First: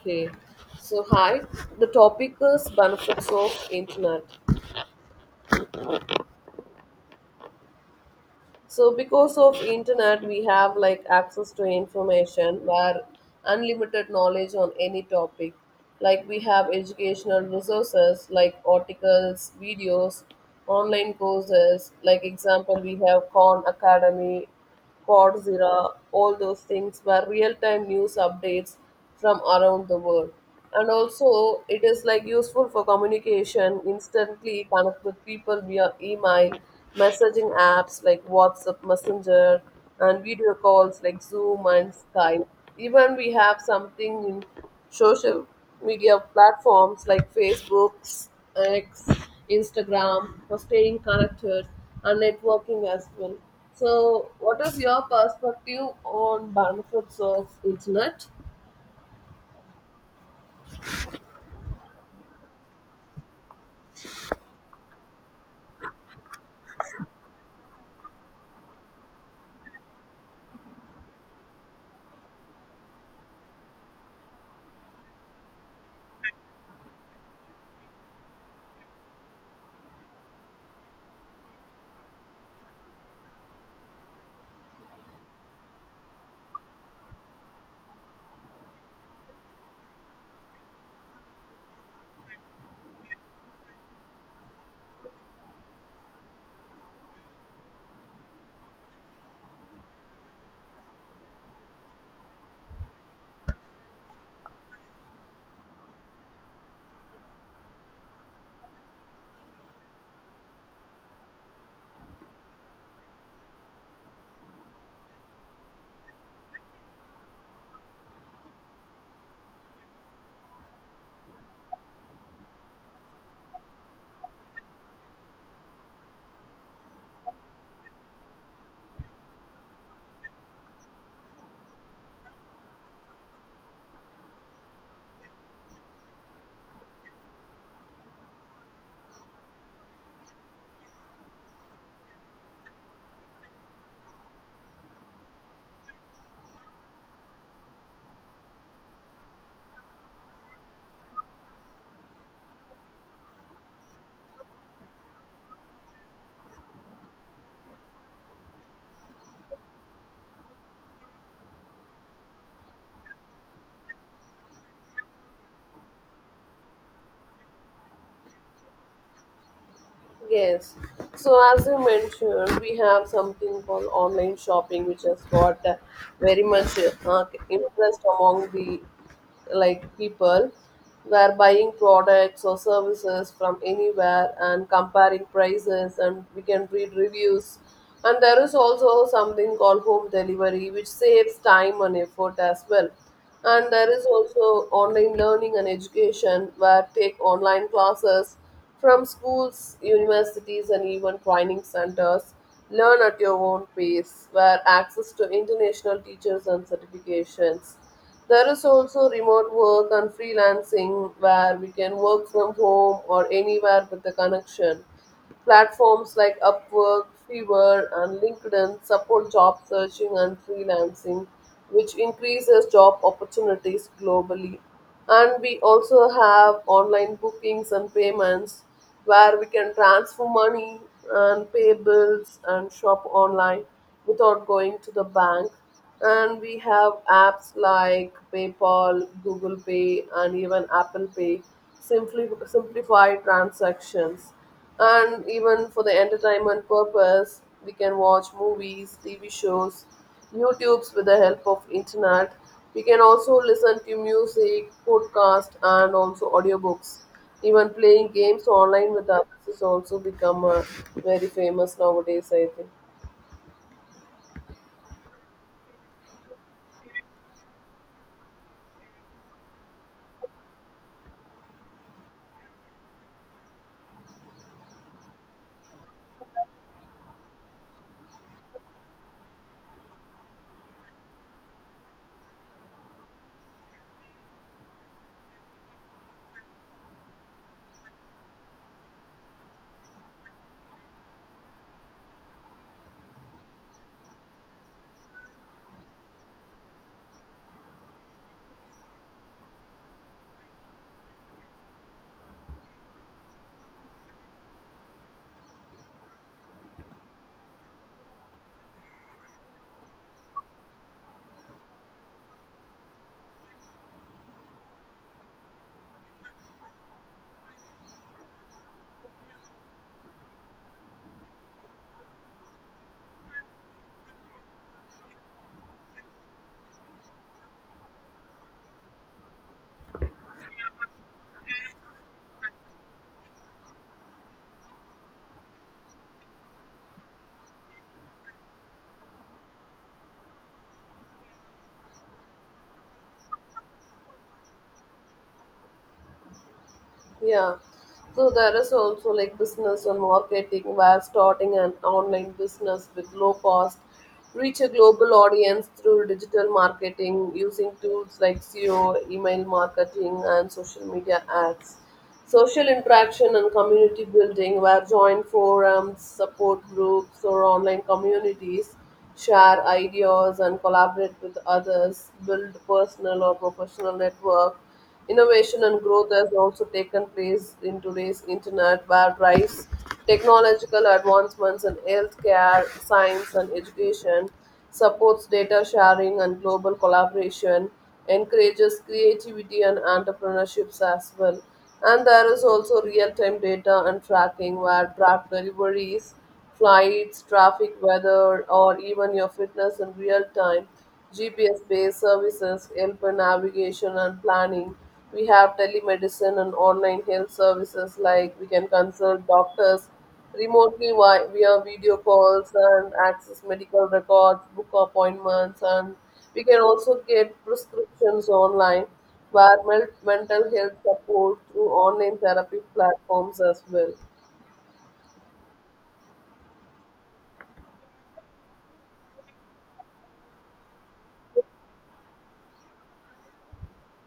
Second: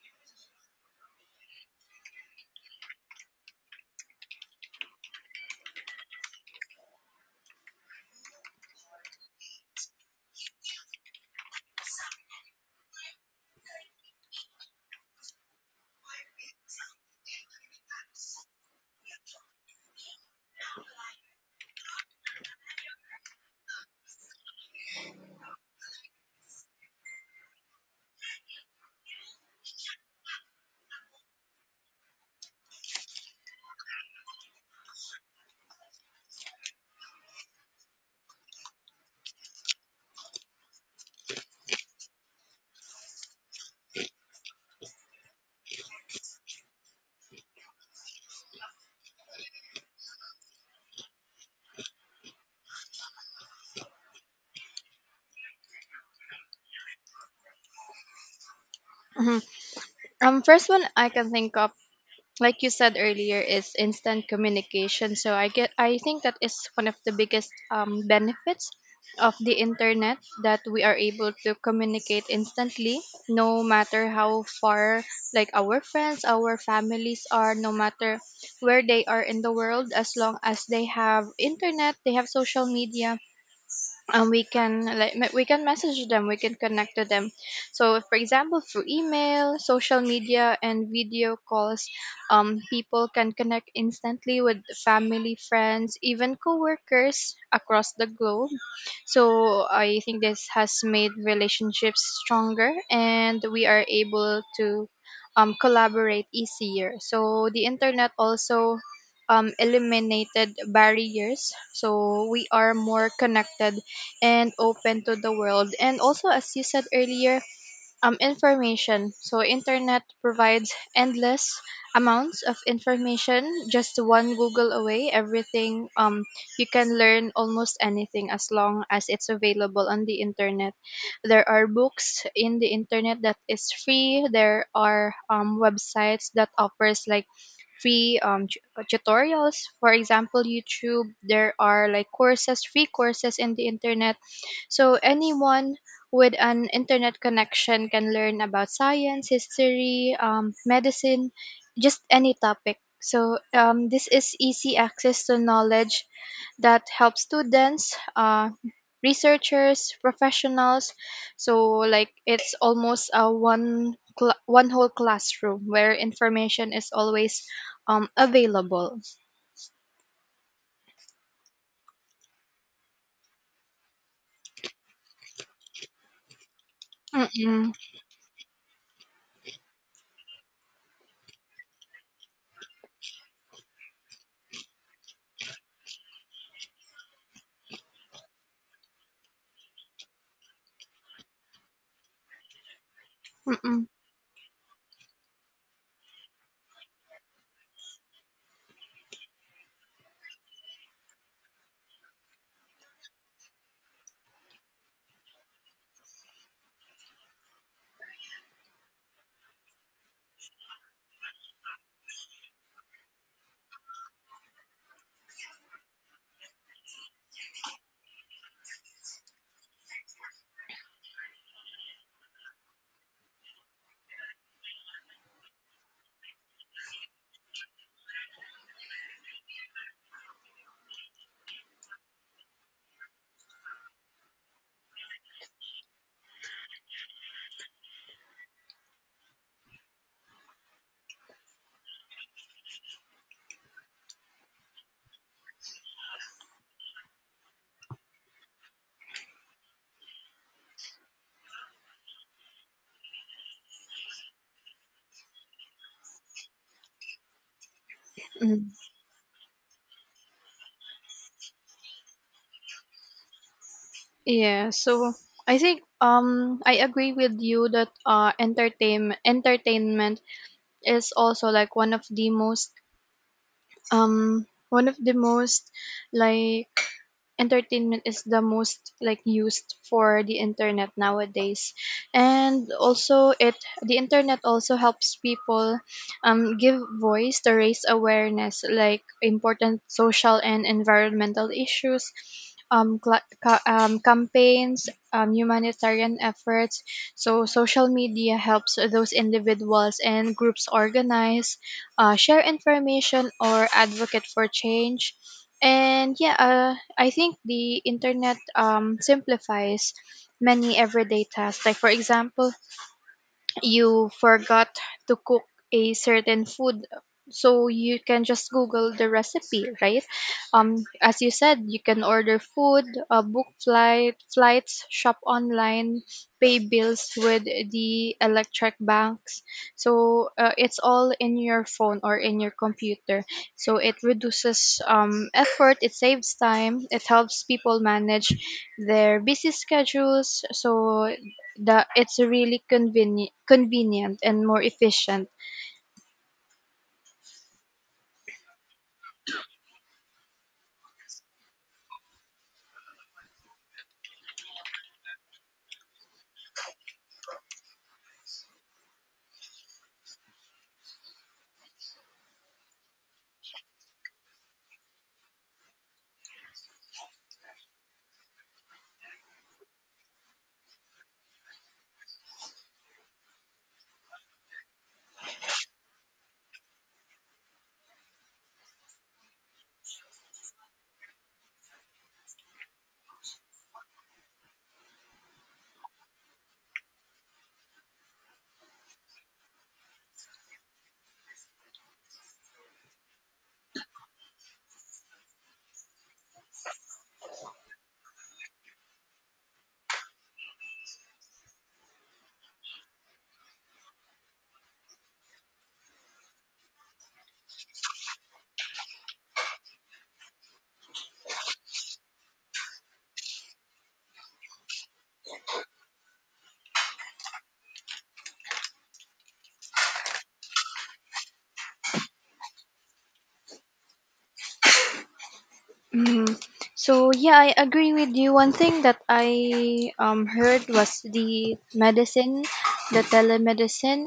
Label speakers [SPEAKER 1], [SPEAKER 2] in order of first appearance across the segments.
[SPEAKER 1] Okay, so hi. The topic is benefits of internet. So because of internet, we have like access to information where unlimited knowledge on any topic. Like we have educational resources like articles, videos, online courses. Like example, we have Khan Academy Podzilla, all those things were real-time news updates from around the world. And also, it is like useful for communication, instantly connect with people via email, messaging apps like WhatsApp, Messenger, and video calls like Zoom and Skype. Even we have something in social media platforms like Facebook, X, Instagram for staying connected and networking as well. So, what is your perspective on benefits of internet?
[SPEAKER 2] Mhm. First one I can think of, like you said earlier, is instant communication. I think that is one of the biggest benefits of the internet, that we are able to communicate instantly, no matter how far, like our friends, our families are, no matter where they are in the world. As long as they have internet, they have social media, we can we can message them, we can connect to them. So, for example, through email, social media, and video calls, people can connect instantly with family, friends, even coworkers across the globe. So I think this has made relationships stronger, and we are able to collaborate easier. So the internet also eliminated barriers, so we are more connected and open to the world. And also, as you said earlier, information. So internet provides endless amounts of information, just one Google away. Everything You can learn almost anything as long as it's available on the internet. There are books in the internet that is free. There are websites that offers like free tutorials, for example YouTube. There are like courses, free courses in the internet. So anyone with an internet connection can learn about science, history, medicine, just any topic. So this is easy access to knowledge that helps students, researchers, professionals. So like it's almost a one whole classroom where information is always available.
[SPEAKER 1] Yes. So as you mentioned, we have something called online shopping, which has got very much
[SPEAKER 2] Mm-mm,
[SPEAKER 1] interest among the, like, people were buying products or services from anywhere and comparing prices, and we can read reviews. And there is also something called home delivery, which saves time and effort as well. And
[SPEAKER 2] mm-mm,
[SPEAKER 1] there is also online learning and education, where take online classes from schools, universities, and even training centers, learn at your own pace, where access to international teachers and certifications. There is also remote work and freelancing, where we can work from home or anywhere with a connection. Platforms like Upwork, Fiverr, and LinkedIn support job searching and freelancing, which increases job opportunities globally. And we also have online bookings and payments, where we can transfer money and pay bills and shop online without going to the bank. And we have apps like PayPal, Google Pay, and even Apple Pay simply simplify transactions. And even for the entertainment purpose, we can watch movies, tv shows, youtubes with the help of internet. We can also listen to music, podcast, and also audiobooks. Even playing games
[SPEAKER 2] mm.
[SPEAKER 1] online with others has also become very famous nowadays, I think.
[SPEAKER 2] Yeah, so I think I agree with you that uh, entertainment is also like one of the most, one of the most, like, entertainment is the most like used for the internet nowadays. And also it the internet also helps people give voice to raise awareness, like important social and environmental issues, campaigns, humanitarian efforts. So social media helps those individuals and groups organize, share information or advocate for change. And yeah, I think the internet simplifies many everyday tasks. Like, for example, you forgot to cook a certain food, so you can just google the recipe, right? As you said, you can order food, book flight flights, shop online, pay bills with the electric banks. So it's all in your phone or in your computer. So it reduces effort, it saves time, it helps people manage their busy schedules, so that it's really convenient and more efficient.
[SPEAKER 1] Yeah. So there is also like business and marketing, where starting an online business with low cost, reach a global audience through digital marketing using tools like SEO, email marketing and social media ads. Social interaction and community building, where join forums, support groups or online communities, share ideas and collaborate with others, build personal or professional network. Innovation and growth has also taken place in today's internet, where rise technological advancements in healthcare, science, and education supports data sharing and global collaboration, encourages creativity and entrepreneurships as well. And there is also real-time data and tracking, where draft deliveries, flights, traffic, weather, or even your fitness in real time. GPS based services help in navigation and planning. We have telemedicine and online health services, like we can consult doctors remotely via video calls and access medical records, book appointments, and we can also get prescriptions online, where mental health support through online therapy platforms as well.
[SPEAKER 2] Mhm. So yeah, I agree with you. One thing that I heard was the medicine the telemedicine.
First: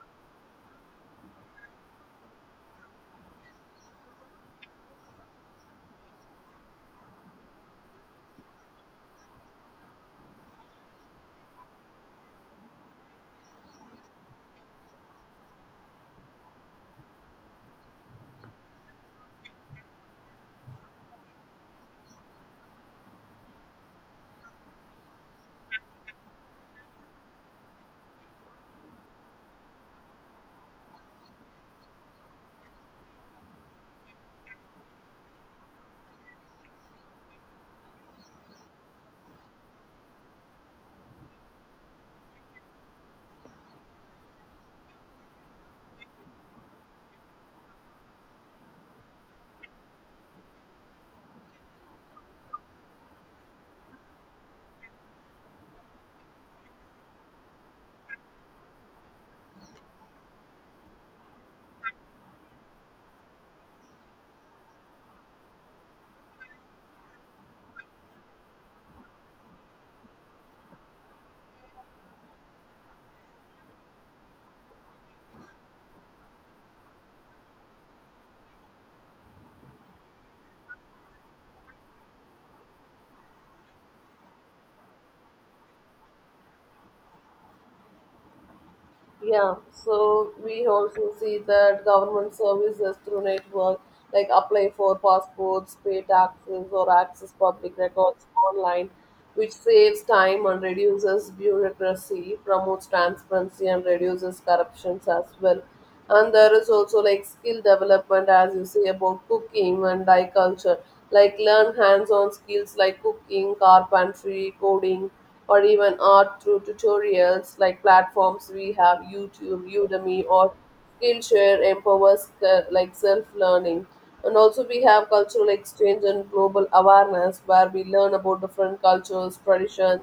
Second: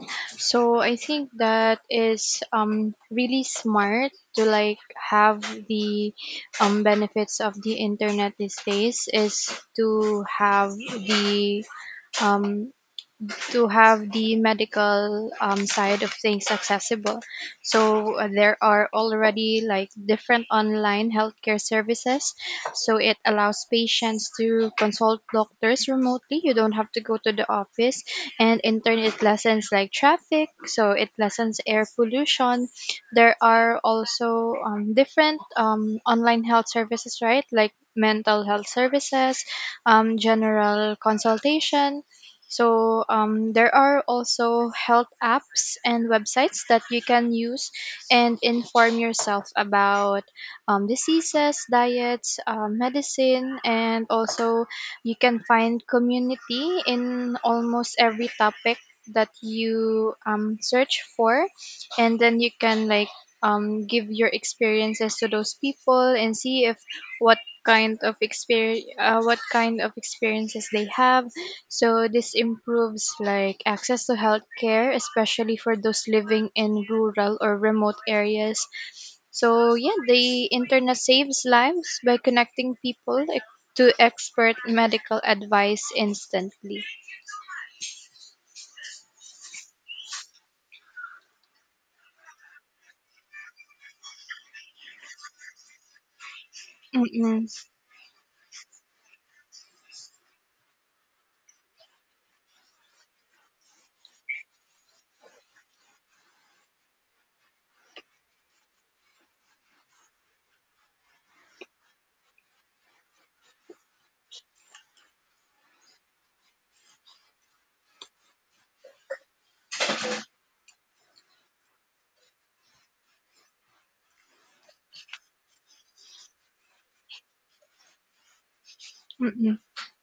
[SPEAKER 2] So I think that is really smart, to like have the benefits of the internet these days, is the um, to have the medical side of things accessible. So there are already like different online healthcare services. So it allows patients to consult doctors remotely. You don't have to go to the office. And in turn, it lessens like traffic. So it lessens air pollution. There are also different online health services, right? Like mental health services, general consultation. So there are also health apps and websites that you can use and inform yourself about diseases, diets, medicine. And also, you can find community in almost every topic that you search for, and then you can like give your experiences to those people and see if what what kind of experiences they have. So this improves like access to healthcare, especially for those living in rural or remote areas. So yeah, the internet saves lives by connecting people to expert medical advice instantly.
[SPEAKER 1] Yeah, so we also see that government services through network, like apply for passports, pay taxes, or access
[SPEAKER 2] Mm-mm.
[SPEAKER 1] public records online, which saves time and reduces bureaucracy, promotes transparency, and reduces corruptions as well. And there is also like skill development, as you say, about cooking and like culture, like learn hands-on skills like cooking, carpentry, coding, or even art through tutorials, like platforms we have youtube, udemy, or skillshare, empowers like self-learning. And also we have cultural exchange and global awareness, where we learn about different cultures,
[SPEAKER 2] Mm-mm.
[SPEAKER 1] traditions,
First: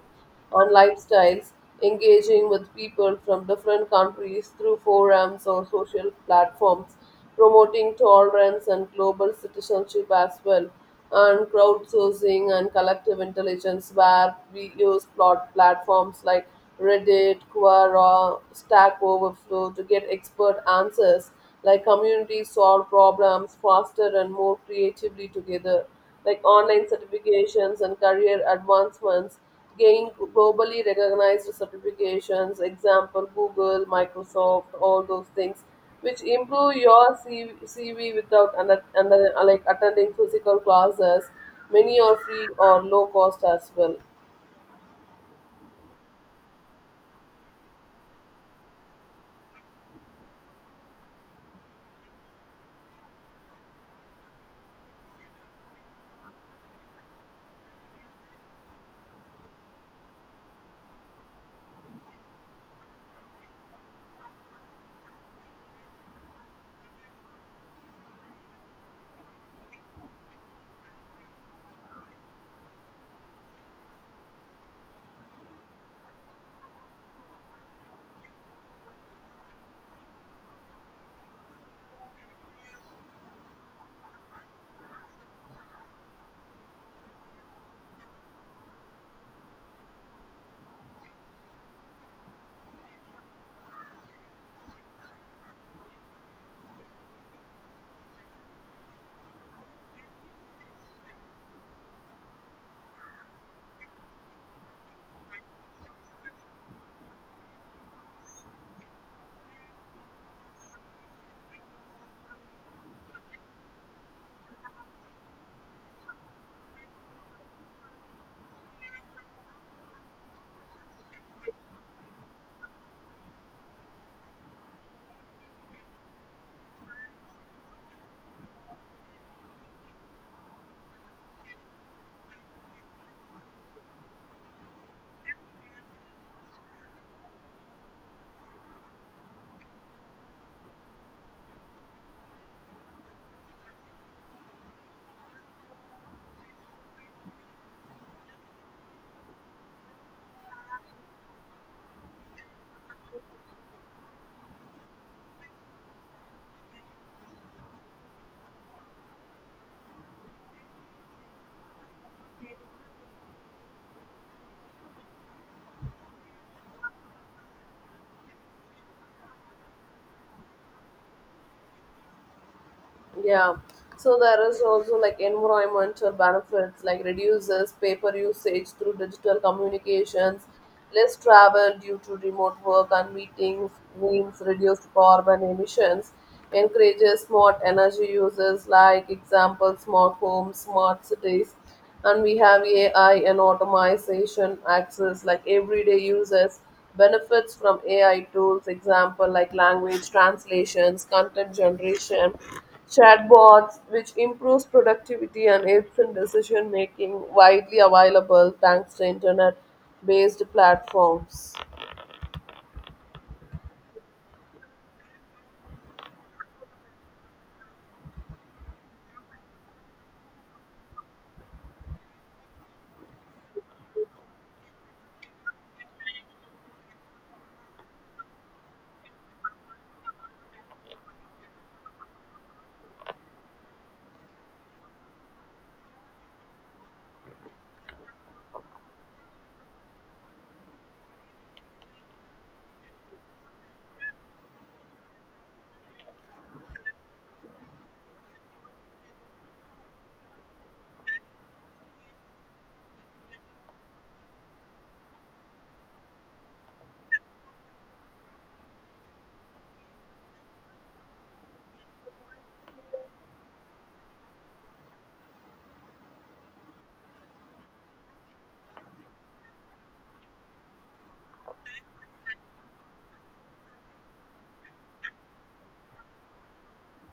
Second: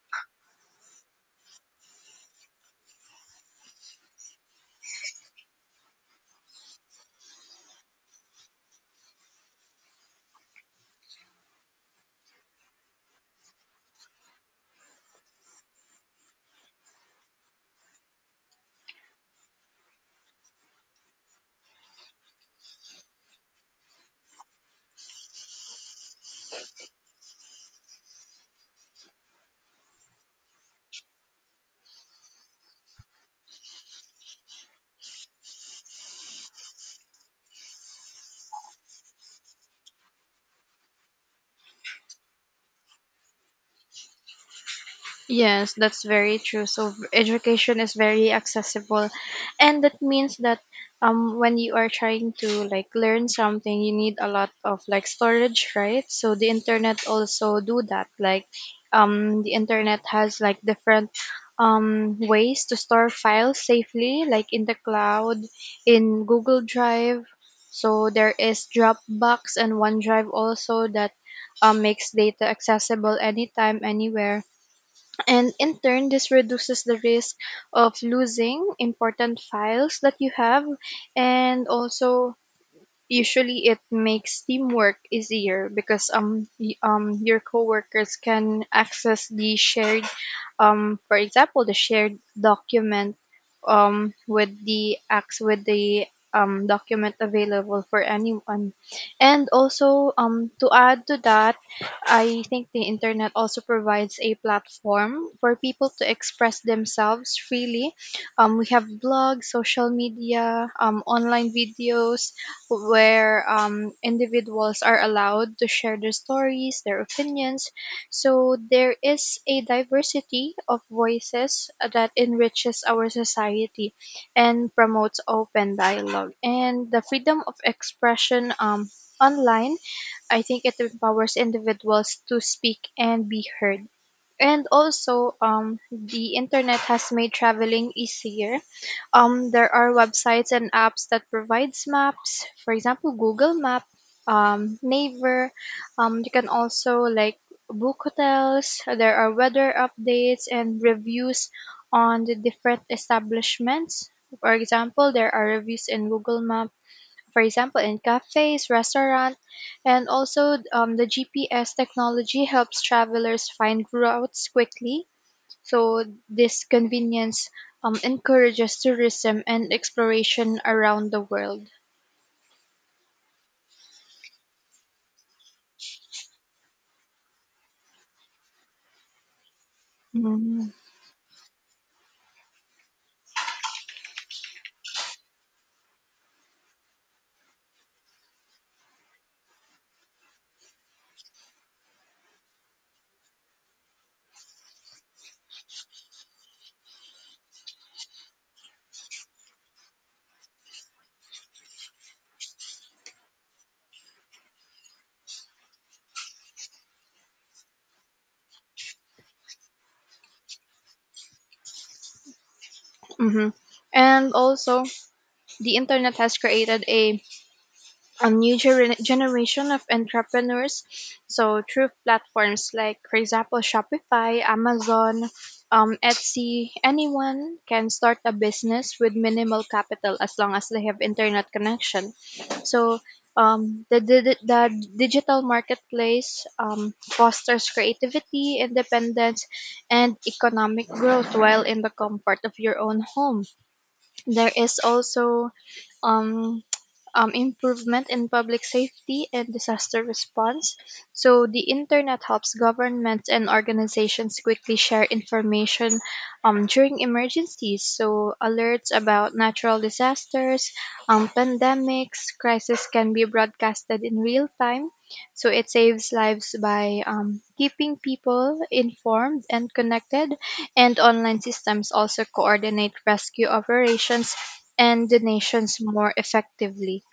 [SPEAKER 1] on lifestyles, engaging with people from different countries through forums or social platforms, promoting tolerance and global citizenship as well, and crowdsourcing and collective intelligence, where we use plot platforms like Reddit, Quora, Stack Overflow to get expert answers. Like communities solve problems faster and more creatively together. Like online certifications and career advancements, gain globally recognized certifications, example Google, Microsoft, all those things, which improve your CV without like attending physical classes, many are free or low cost as well.
[SPEAKER 2] Yes, that's very true. So education is very accessible, and that means that when you are trying to like learn something, you need a lot of like storage, right? So the internet also do that. Like, the internet has like different ways to store files safely, like in the cloud, in Google Drive. So there is Dropbox and OneDrive also that makes data accessible anytime, anywhere. And in turn, this reduces the risk of losing important files that you have. And also, usually, it makes teamwork easier because your coworkers can access the shared, for example, the shared document, with the document available for anyone. And also, to add to that, I think the internet also provides a platform for people to express themselves freely. We have blogs, social media, online videos, where individuals are allowed to share their stories, their opinions. So there is a diversity of voices that enriches our society and promotes open dialogue. And the freedom of expression online, I think it empowers individuals to speak and be heard. And also, the internet has made traveling easier. There are websites and apps that provides maps, for example Google Map, Naver. You can also like book hotels. There are weather updates and reviews on the different establishments. For example, there are reviews in Google Map, for example in cafes, restaurant. And also, the GPS technology helps travelers find routes quickly. So this convenience encourages tourism and exploration around the world.
[SPEAKER 1] Yeah. So there is also like environmental benefits, like reduces paper usage through digital communications,
[SPEAKER 2] Mhm.
[SPEAKER 1] less travel due to remote work and meetings, means reduced carbon emissions, encourages smart energy uses, like example smart homes, smart cities. And we have AI and automation access, like everyday users benefits from AI tools, example like language translations, content generation, chatbots, which improves productivity and aids in decision making, widely available thanks to internet based platforms.
[SPEAKER 2] Hmm. And also, the internet has created a new generation of entrepreneurs. So through platforms like, for example, Shopify, Amazon, Etsy, anyone can start a business with minimal capital as long as they have internet connection. So the digital marketplace fosters creativity, independence, and economic growth while in the comfort of your own home. There is also um, improvement in public safety and disaster response. So the internet helps governments and organizations quickly share information during emergencies. So alerts about natural disasters, pandemics, crisis can be broadcasted in real time. So it saves lives by keeping people informed and connected, and online systems also coordinate rescue operations and donations more effectively.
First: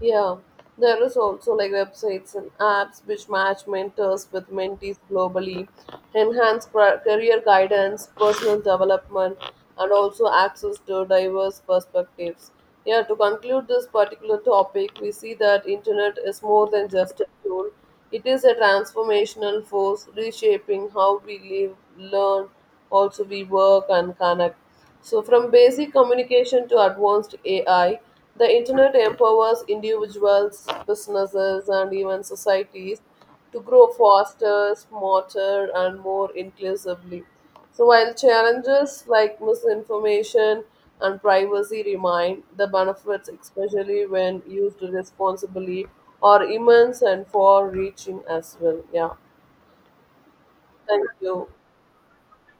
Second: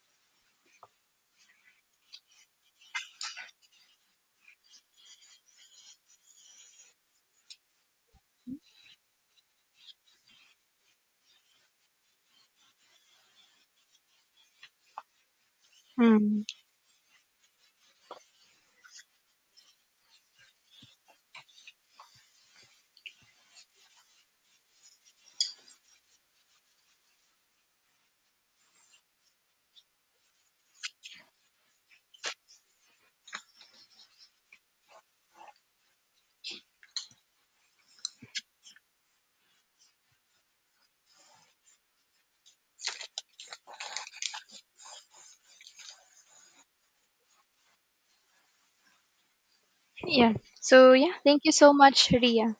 [SPEAKER 1] Yeah, there is also like websites and apps which match mentors with mentees globally, enhance career guidance, personal development, and also access to diverse perspectives. Yeah, to conclude this particular topic, we see that internet is
[SPEAKER 2] Hmm.
[SPEAKER 1] more than just a tool. It is a transformational force reshaping how we live, learn, also we work and connect. So, from basic communication to advanced AI, the internet empowers individuals, businesses, and even societies to grow faster, smarter, and more inclusively. So, while challenges like misinformation and privacy remain, the benefits, especially when used responsibly, are immense and far reaching as well. Yeah.
[SPEAKER 2] Yeah. So
[SPEAKER 1] Thank
[SPEAKER 2] yeah, thank
[SPEAKER 1] you.
[SPEAKER 2] you so much, Ria.